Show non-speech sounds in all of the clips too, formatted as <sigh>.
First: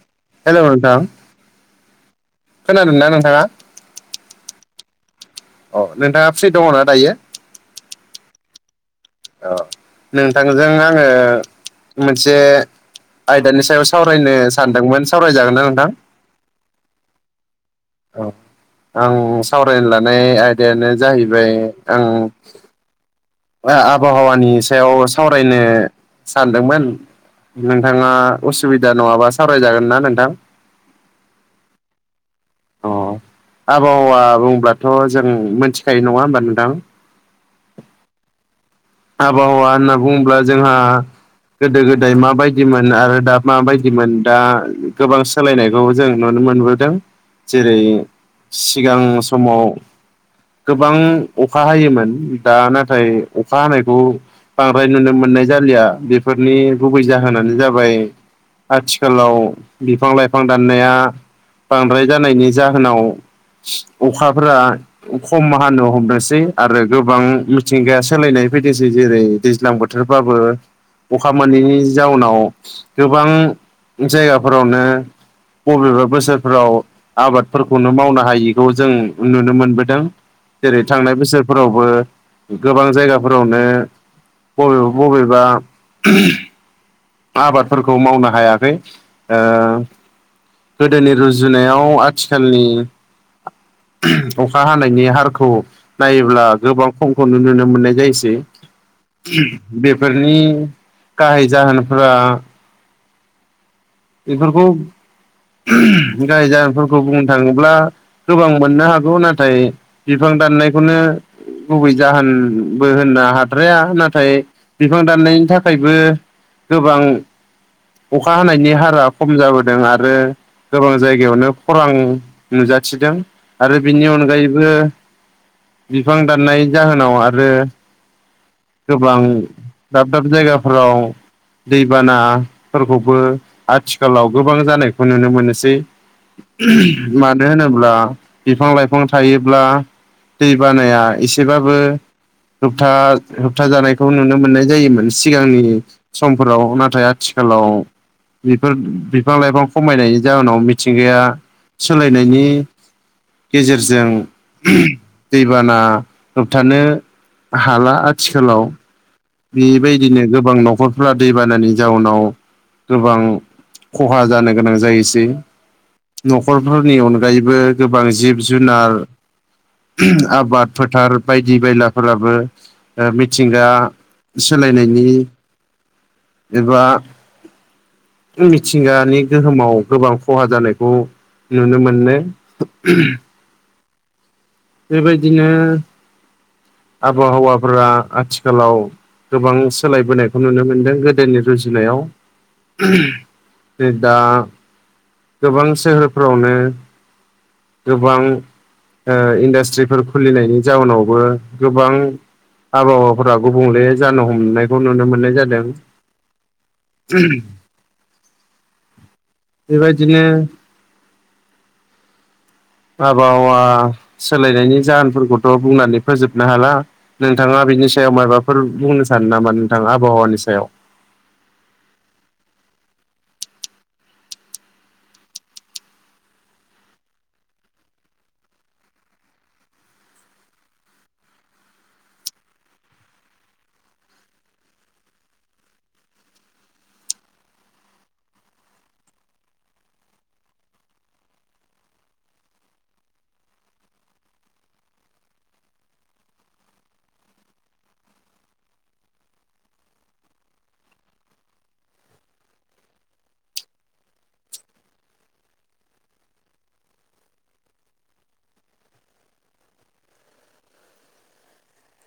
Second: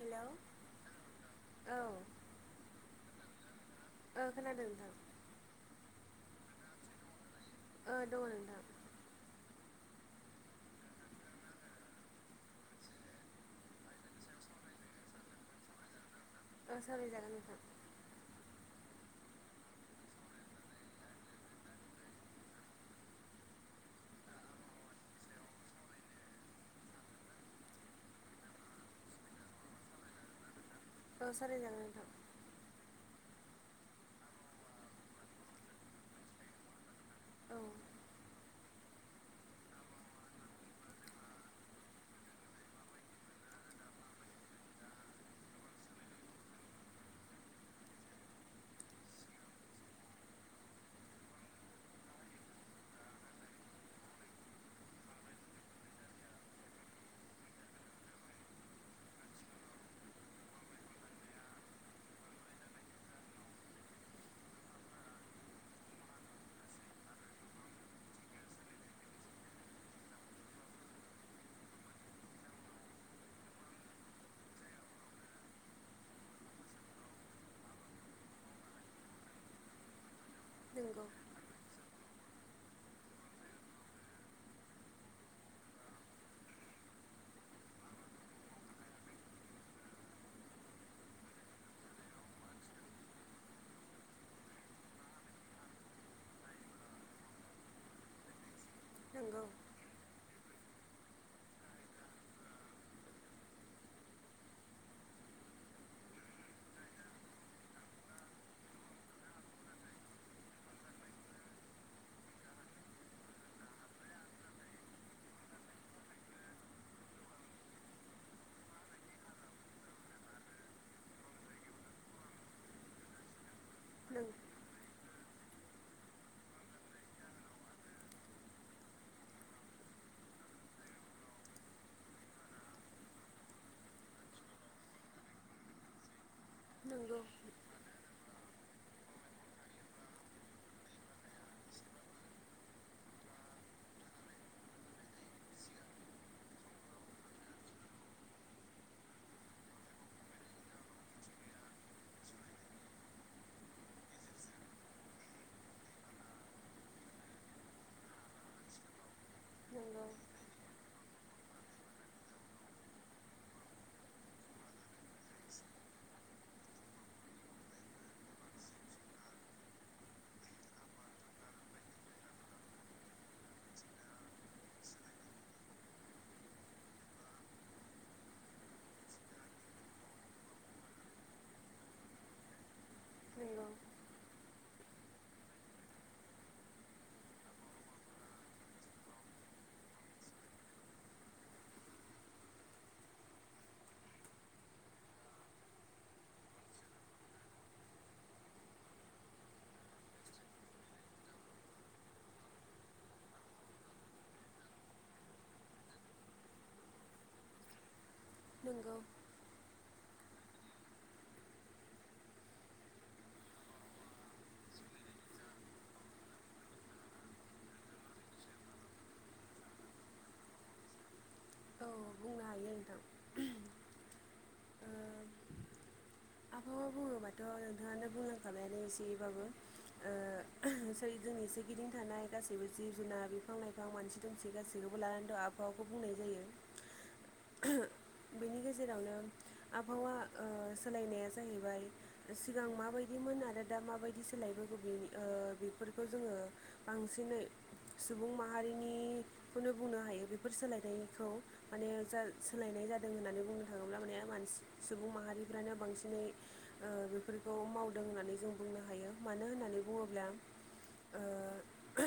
Hello hello नोंथां औ खोनादों ना नोंथाङा? ओ खोनादों नोंथां। अ नोंथाङा फ्रि दङना दायो। ओ दङ नोंथां। औ नोंथांजों आङो मोनसे आयदानि सायाव सावरायनो सानदोंमोन सावरायजागोनना नोंथां? औ सावराय जागोन नोंथां। औ आं सावरायनो लानाय आयदायानो जाहैबाय आं आबहावानि सायाव सावरायनो सानदोंमोन। नोंथाङा उसुबिदा नङाबा सावरायजागोन ना नोंथां? औ सानराय जागोन नोंथां। अ आबहावा बुंब्लाथ' जों मोनथिखायो नङा होमबा नोंथां? औ आबहावा होनना बुङोब्ला जोंहा गोदो गोदाय माबायदिमोन आरो दा माबायदिमोन दा गोबां सोलायनायखौ जों नुनो मोनबोदों जेरै सिगां समाव गोबां अखा हायोमोन दा नाथाय अ खा हानायखौ बांद्राय नुनो मोननाय जालिया बेफोरनि गुबै जाहोनानो जाबाय आथिखालाव बिफां लाइफां दाननाया बांद्राय जानायनि जाहोनाव अखाफोरा खमा हानो हमनोसै आरो गोबां मिथिंगाया सोलायनाय फैदिसै जेरै दैज्लां बोथोरबाबो अखा मोनैनि जाउनाव गोबां जायगाफोरावनो बबेबा बोसोरफ्राव आबादफोरखौनो मावनो हायिखौ जों नुनो मोनबोदों। जेरै नंगौ। थांनाय बोसोरफोरावबो गोबां जायगाफोरावनो बबेबा बबेबा आबादफोरखौ मावनो हायाखै। गोदोनि रुजुनायाव आथिखालनि अखा हानायनि हारखौ नायोब्ला गोबां खमखौ नुुनो मोननाय जायोसै। नंगौ बेफोरनि गाहाय जाहोनफोरा बेखौ गाहाय जाहोनफोरखौ बुंनो थाङोब्ला गोबां मोननो हागौ। नाथाय बिफां दाननायखौनो गुबै जाहोनबो होननो हाद्राया। नाथाय बिफां दाननायनि थाखायबो गोबां अखा हानायनि हार फोरा खम जाबोदों आरो गोबां जायगायावनो खनरां नुजाथिदों। आरो बिनि नंगौ। अनगायैबो बिफां दाननाय जाहोनाव आरो गोबां दाब दाब जायगाफोराव। दैबानाफोरखौबो आथिखालाव गोबां जानायखौ नुनो मोनसै नंगौ मानो होनोब्ला। बिफां लाइफां थायोब्ला दै बानाया एसेबाबो होबथा होबथा जानायखौ नुनो मोननाय जायोमोन सिगांनि समफोराव नाथाय आथि खालाव बेफोर बिफा- लाइफां खमायनायनि जाहोनाव मिथिंगाया सोलायनायनि गेजेरजों दैबाना होबथानो हाला आथिखालाव नि नंगौ बायदिनो गोबां न'खरफ्रा। दैबानानि जाउनाव गोबां खहा जानो गोनां जायोसै। न'खरफोरनि अनगायैबो गोबां जिब-जुनार आबाद फोथार बायदि बायलाफोराबो मिथिंगा। सोलायनायनि एबा मिथिंगानि गोहोमाव गोबां ख'हा जानायखौ नुनो मोनो। नंगौ बेबायदिनो आबहावाफोरा आथिखालाव गोबां सोलायबोनायखौ नुनो मोनदों गोदोनि रुजुनायाव। नै दा गोबां सोहोरफ्रावनो गोबां ओ इन्डास्ट्रिफोर खुलिनायनि जाउनावबो गोबां। आबहावाफोरा गुबुंले जानो हमनायखौ नुनो मोननाय जादों। <unintelligible> <unintelligible> बेबायदिनो आबहावा सोलायनायनि जाहोनफोरखौथ' बुंनानै फोजोबनो हाला नोंथाङा। बिनि सायाव माबाफोर बुंनो सानो नामा नोंथां आबहावानि सायाव। औ बुंनो हायो नोंथां ओ <inaudible> आबहावा बुङोबाथ' नोंथाङानो बुंलांखाबायानो एसेबाबो। ओ जोंनि सेगिदिं थानाय गासैबो जिब-जुनार, बिफां-लाइफां मानसि दुमसि गासैबो आबहावाखौ बुंनाय जायो। <inaudible> बेनि गेजेरावनो आबहावा ओ सोलायनाया जाहैबाय सिगां माबायदि मोन। आरो दा माबायदि सोलायबोगौ बेनि बेफोरखौ जोङो बांसिनै। सुबुं माहारिनिखौनो बुंनो हायो बेफोर सोलायनायखौ। माने जा सोलायनाय जादों होननानै बुंनो थाङोब्ला माने मानसि सुबुं माहारिफ्रानो बांसिनै। बेफोरखौ मावदों होननानै जों बुंनो हायो मानो होननानै बुङोब्ला।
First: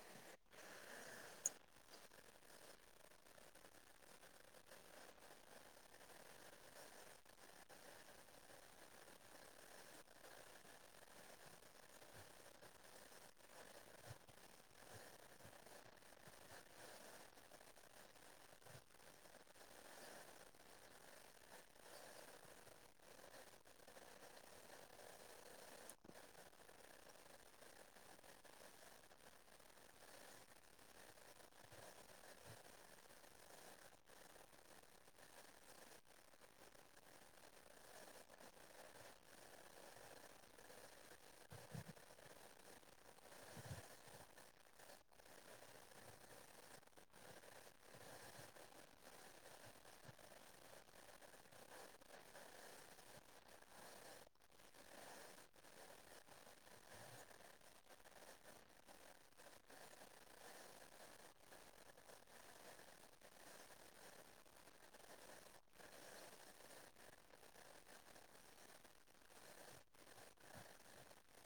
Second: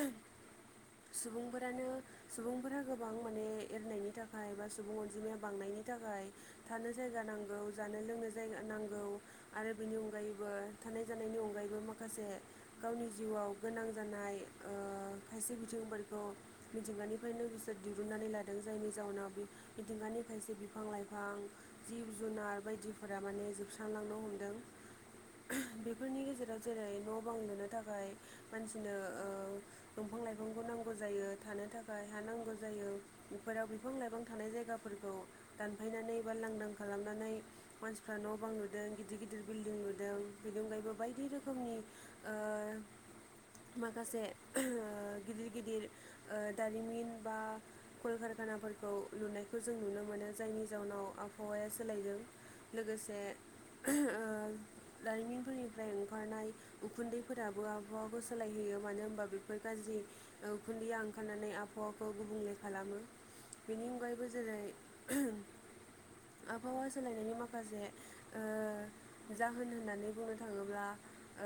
ओ सुबुंफोरानो सुबुंफोरा गोबां माने एरनायनि थाखाय। थाखाय बा सुबुं अनजिमाया बांनायनि थाखाय थानो जायगा नांगौ जानो लोंनो जाया नांगौ। आरो बेनि अनगायैबो थानाय जानायनि अनगायैबो माखासे गावनि जिउआव गोनां जानाय। ओ खायसे बिथिंफोरखौ मिथिंगानिफ्रायनो बिसोर दिरुननानै लादों जायनि जाउनाव मिथिंगानि खायसे बिफां-लाइफां, जिब-जुनार बायदिफोरा माने जोबस्रांलांनो हम <inaudible> बेफोरनि गेजेराव जेरै न' बां लुनो थाखाय मानसिनो ओ बिफां-लाइफांखौ नांगौ जायो थानो थाखाय हा नांगौ जायो बेफोराव बिफां-लाइफां। थानाय जायगाफोरखौ दानफायनानै बा लांदां खालामनानै मानसिफ्रा न' बां लुदों गिदिर गिदिर गिदिर बिल्डिं लुदों बेनि अनगायैबो बायदि रोखोमनि ओ माखासे गिदिर गिदिर ओ दारिमिन बा कल कार खानाफोरखौ लुनायखौ जों नुनो मोनो जायनि जाउनाव आबहावाया सोलायदों लोगोसे ओ दारिमिनफोरनिफ्राय ओंखारनाय उखुन्दैफोराबो आबहाखौ सोलायहयो मानो होनबा बेफोर गाज्रि ओ उखुन्दैया ओंखारनानै आबहावाखौ गुबुंले खालामो बेनि अनगायैबो जेरै आबहावा सोलायनायनि माखासे ओ जाहोन होननानै बुंनो थाङोब्ला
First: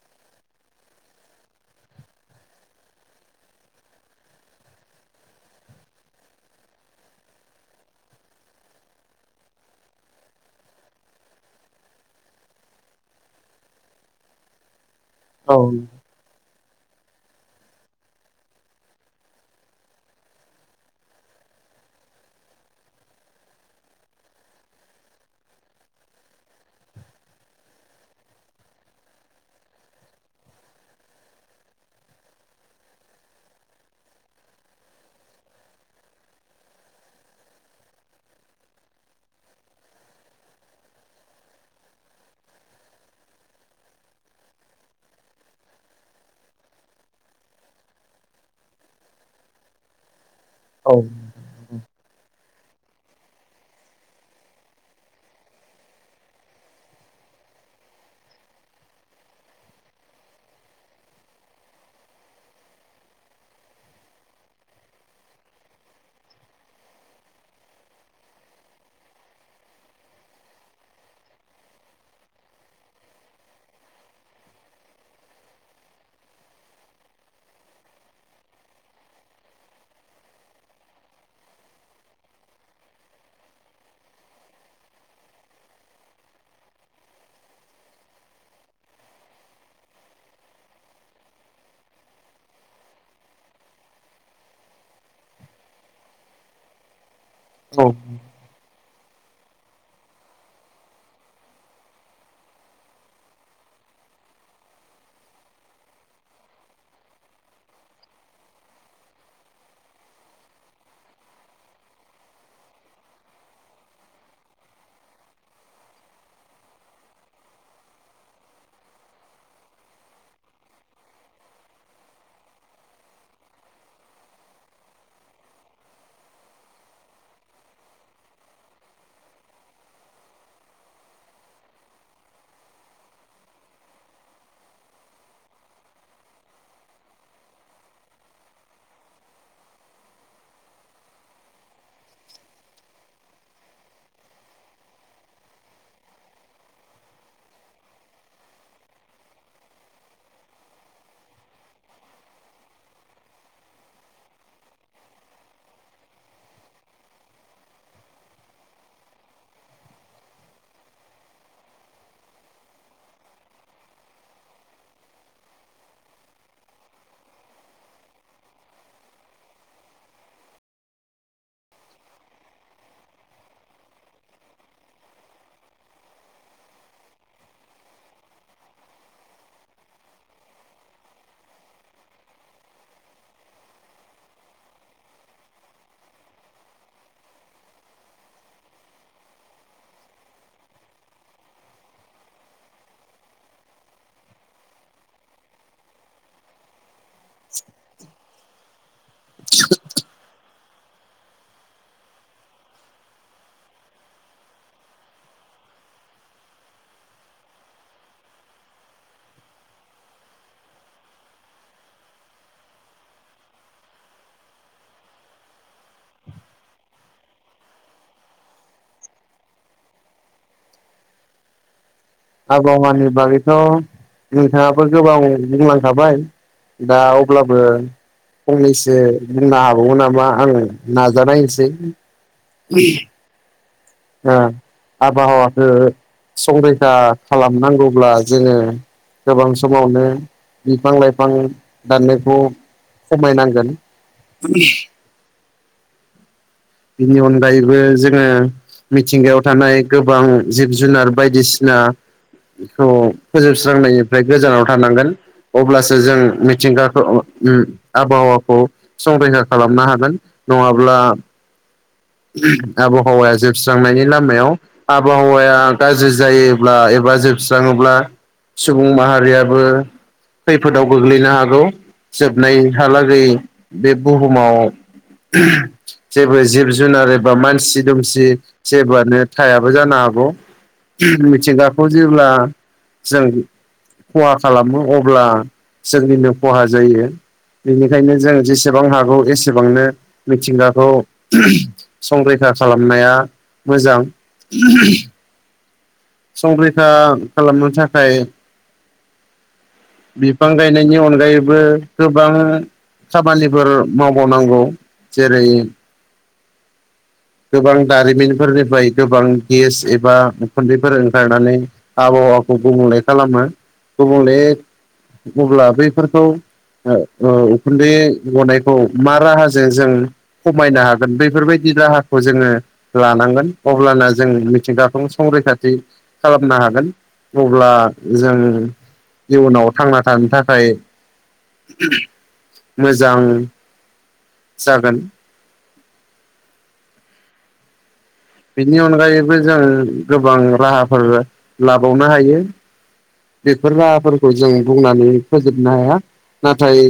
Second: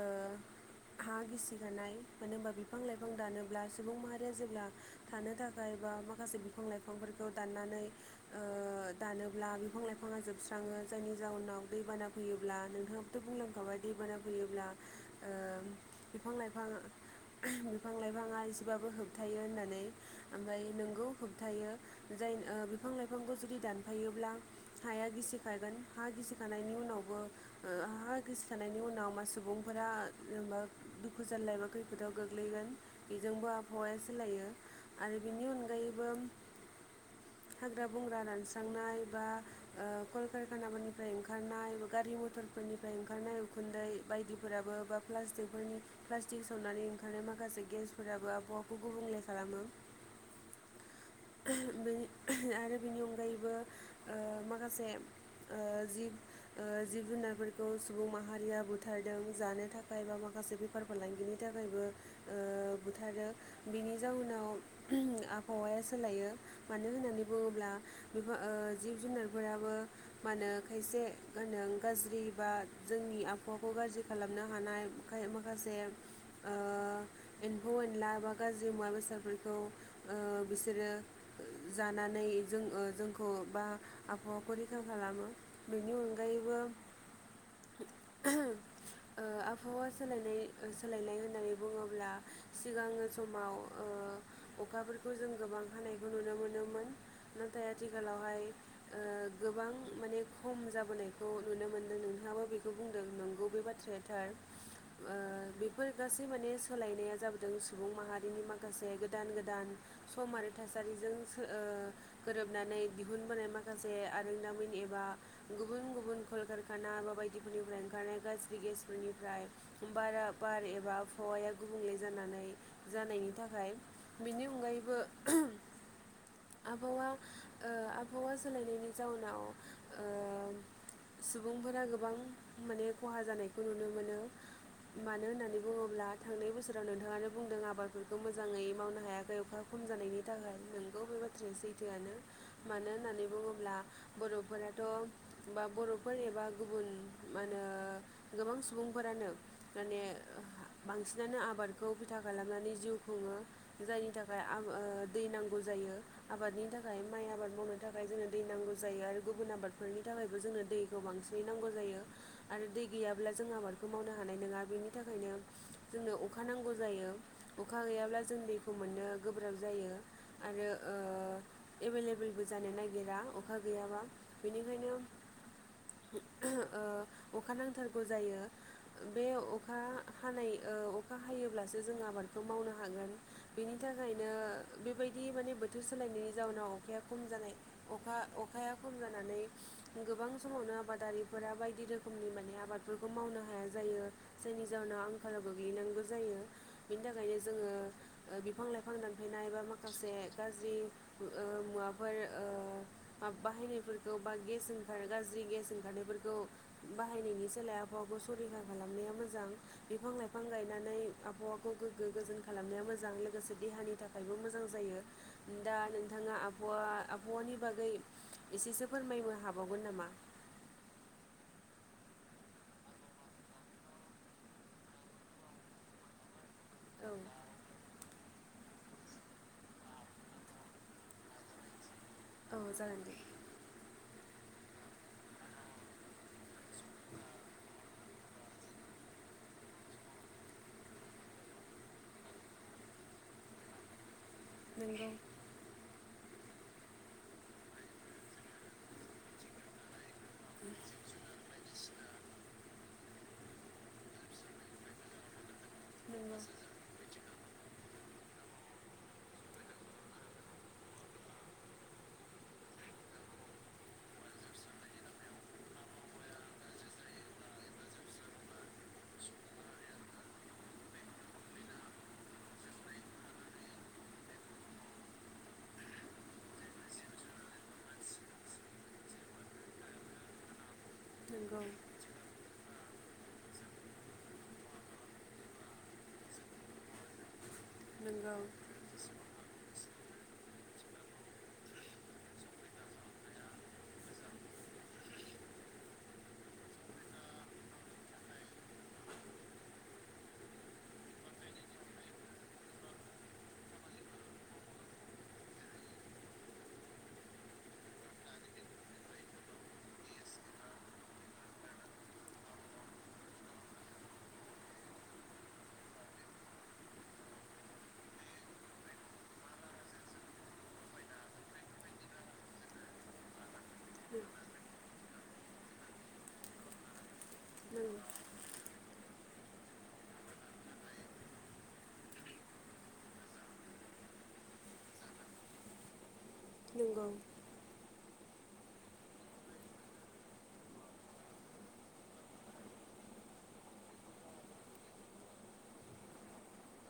ओ हा गिसि गानाय मानो होनोबा बिफां लाइफां दानोब्ला सुबुं माहारिया जेब्ला थानो थाखाय बा माखासे बिफां लाइ फांफोरखौ दाननानै ओ दानोब्ला बिफां लाइफाङा जोबस्राङो जायनि जाउनाव बे दैबाना फैयोब्ला नोंथाङाबोथ' बुंलांखाबाय दैबाना फैयोब्ला ओ औ बिफां लाइफां बिफां लाइफाङा एसेबाबो होबथायो होननानै ओमफ्राय नोंगौ होबथायो जाय बिफां लाइफांखौ जुदि दानफायोब्ला हाया गिसिखागोन हा गिसिखानायनायनि उम नावबो ओ हा गिसि खानायनि उनाव मा सुबुंफोरा जेनबा दुखु जाला एबा खैफोदाव गोग्लैगोन बेजोंबो आबहावाया सोलायो आरो बिनि अनगायैबो <inaudible> हाग्रा बंग्रा रानस्रांनाय बा कलकारखानाफोरनिफ्राय ओंखारनाय बा गारि म टरफोरनिफ्राय ओंखारनाय उखुन्दै बायदिफोराबो बाटिफोरनि प्लास्टिक संनानै ओंखारनाय मा खासे गेस्टफोराबो आबहावाखौ गुबुंले खालामो। औ बेनि आरो बिनि ओ अनगायैबो माखासे ओ जिब ओ जिब जुनारफोरखौ सुबुं माहारिया बुथारदों जानो थाखाय बा माखासे बेफार फालांगिनि थाखायबो ओ बुथारो बेनि जाउनाव आबहावाया सोलायो मानो होननानै बुङोब्ला जिब जुनारफोराबो मा होनो खाय से गोनां <unintelligible> गाज्रि बा जोंनि आबहावाखौ गाज्रि खालामनो हानाय माखासे ओ एम्फौ एनला बा गाज्रि मुवा बेसादफोरखौ ओ बिसोरो जानानै जों जोंखौ बा आबहावाखौ रैखा खालामो बिनि अनगायैबो <inaudible> ओ आबहावा सोलायनाय सोलायनाय होननानै बुङोब्ला सिगांनि समाव ओ अखाफोरखौ जों गोबां हानायखौ नुनो मोनोमोन नाथाय औ आथिखालावहाय ओ <inaudible> गोबां माने खम जाबोनायखौ नुनो मोनदों नोंथाङाबो बेखौ बुंदों नंगौ बे बाथ्राया थार ओ बेफोर गासै माने सोलायनाया जाबोदों सुबुं माहारिनि माखासे गोदान गोदान सम आरो थासारिजों ओ गोरोबनानै दिहुनबोनाय माखासे आरोंदामिन एबा गुबुन गुबुन कलकारखाना बा बायदिफोरनिफ्राय ओंखारनाय गाज्रि गेसफोरनिफ्राय बारा बार एबा हौवाया गुबुंले जानानै जानायनि थाखाय बिनि अनगायै <inaudible> आबहावा आबहावा सोलायनायनि जाउनाव सुबुंफोरा गोबां माने खहा जानायखौ नुनो मोनो। मानो होननानै बुङोब्ला थांनाय बोसोराव नोंथाङानो बुंदों आबादफोरखौ मोजाङै मावनो हायाखै अखा खम जानायनि थाखाय नोंगौ बे बाथ्राया सैथोआनो मानो होननानै बुङोब्ला बर'फोरा थ' बा बर'फोर एबा गुबुन मा होनो गोबां सुबुंफोरानो माने बांसिनानो आबादखौ बिथा खालामनानै जिउ खुङो जायनि थाखाय दै नांगौ जायो आबादनि थाखाय माइ आबाद मावनो थाखाय जोंनो दै नांगौ जायो आरो गुबुन आबादफोरनि थाखायबो जोंनो दैखौ बांसिनै नांगौ जायो आरो दै गैयाब्ला जों आबादखौ मावनो हा नाय नङा बेनि थाखायनो जोंनो अखा नांगौ जायो अखा गैयाब्ला जों दैखौ मोननो गोब्राब जायो आरो एभेलेबोेलबो जानो नागिरा अखा गैयाब्ला बेनिखायनो अखा नांथारगौ जायो। बे अखा हानाय अखा हायोब्लासो जों आबादखौ मावनो हागोन बेनि थाखायनो बेबायदि माने बोथोर सोलायनायनि जावोनाव अखाया खम जानाय अखा अखाया खम जानानै गोबां समावनो आबादारिफोरा बायदि रोखोमनि माने आबादफोरखौ मावनो हाया जायो। जायो जायनि जाहोनाव आंखालाबो गोलैनांगौ जायो। बिनि थाखायनो जोङो बिफां लाइफां दानफैनाय बा माखासे गाज्रि <inaudible> ओ मुवाफोर ओ माब बाहायनायफोरखौ बा गेस ओंखार गाज्रि गेस ओंखारनायफोरखौ बाहायनायनि सोलाय आबहावाखौ सरिखा खालामनाया मोजां बिफां लाइफां गायनानै आबहावा खौ गोगो गोजोन खालामनाया मोजां गोसो देहानि थाखायबो मोजां जायो दा नोंथाङा आबहावा आबहावानि बागै एसेसो फोरमायनो हाबावगोन नामा? <unintelligible> आबहावानि बागैथ' नोंथाङाबो गोबां बुंलांखाबाय। दा औ अब्लाबो फंनैसो बुंनो हाबावगो नामा आङो नाजानायनोसै। औ जागोन दे ओ आबहावखौ संरैखा खालामनांगौब्ला जोङो गोबां समावनो बिफां लाइफां दाननायखौ खमायनांगोन। बिनि अनगायैबो जोङो मिथिंगायाव थानाय गोबां जिब जुनार बायदिसिना खौ फोजोबस्रांनायनिफ्राय गोजानाव थानांगोन। अब्लासो जों मिथिंगाखौ उम आबहावाखौ संरैखा खालामनो हागोन नङाब्ला आबहावाया जोबस्रांनायनि लामायाव आबहावाया गाज्रि जायोब्ला ए बा जोबस्राङोब्ला सुबुं माहारियाबो खैफोदाव गोग्लैनो हागौ जोबनायहालागै बे बुहुमाव जेबो जिब जुन जुनार एबा मानसि दुमसि जेबोआनो थायाबो जानो हागौ। नंगौ मिथिंगाखौ जेब्ला जों खहा खालामो अब्ला जोंनिनो खहा जायो। बेनिखायनो जों नंगौ जेसेबां हागौ एसेबांनो मिथिंगाखौ संरैखा खालामनाया मोजां संरैखा खालामनो थाखाय बिफां गायनायनि अनगायैबो गोबां खामानिफोर मावबावनांगौ जेरै गोबां दारिमिनफोरनिफ्राय गोबां गेस एबा उखुन्दैफोर ओंखारनानै आब हावाखौ गुबुंले खालामो गुबुंले अब्ला बैफोरखौ ओ उखुन्दै गनायखौ मा राहाजों जों खमायनो हागोन बैफोरबायदि राहा खौ जोङो लानांगोन अब्लाना जों मिथिंगाखौ संरैखाथि खालामनो हागोन अब्ला जों इयुनाव थांना थानो थाखाय मोजां जागोन नंगौ बेनि अनगायैबो जों गोबां राहाफोर लाबावनो हायो। बेफोर राहाफोरखौ जों बुंनानै फोजोबनो हाया नाथाय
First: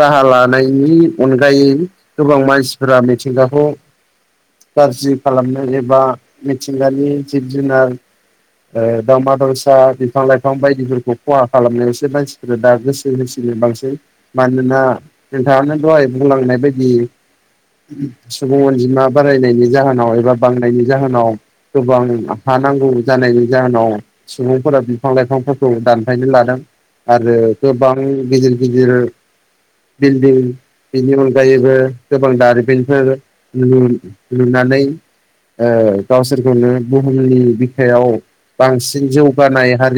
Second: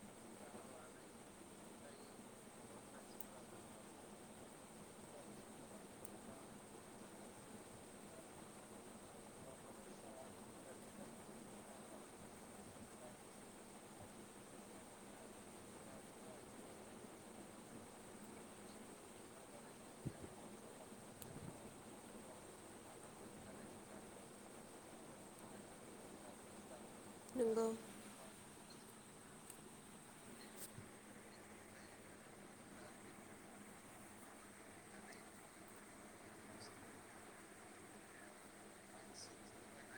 राहा लानाय नि अनगायै गोबां मानसिफोरा मिथिंगाखौ गाज्रि खालामनो एबा मिथिंगानि जिब जुनार ओ दाउमा दाउसा बिफां लायफां बिफां बायदिफोरखौ खहा खालामनायावसो मानसिफोरा दा गोसो होसिनो बांसिन मानोना नोंथाङानो दहाय बुंलांनाय बायदि सुबुं अनजिमा बारायनायनि जाहोनाव एबा बांनायनि जाहोनाव गोबां हा नांगौ जानायनि जाहोनाव सुबुंफोरा बिफां लाइफांफोरखौ दानफायनो लादों आरो नंगौ गोबां गिदिर गिदिर बिल्दिं बेनि अनगायैबो गोबां दारिमिनफोर लु लुना नैै ओ गावसोरखौनो बुहुमनि बिखायाव बांसिन जौगानाय हारि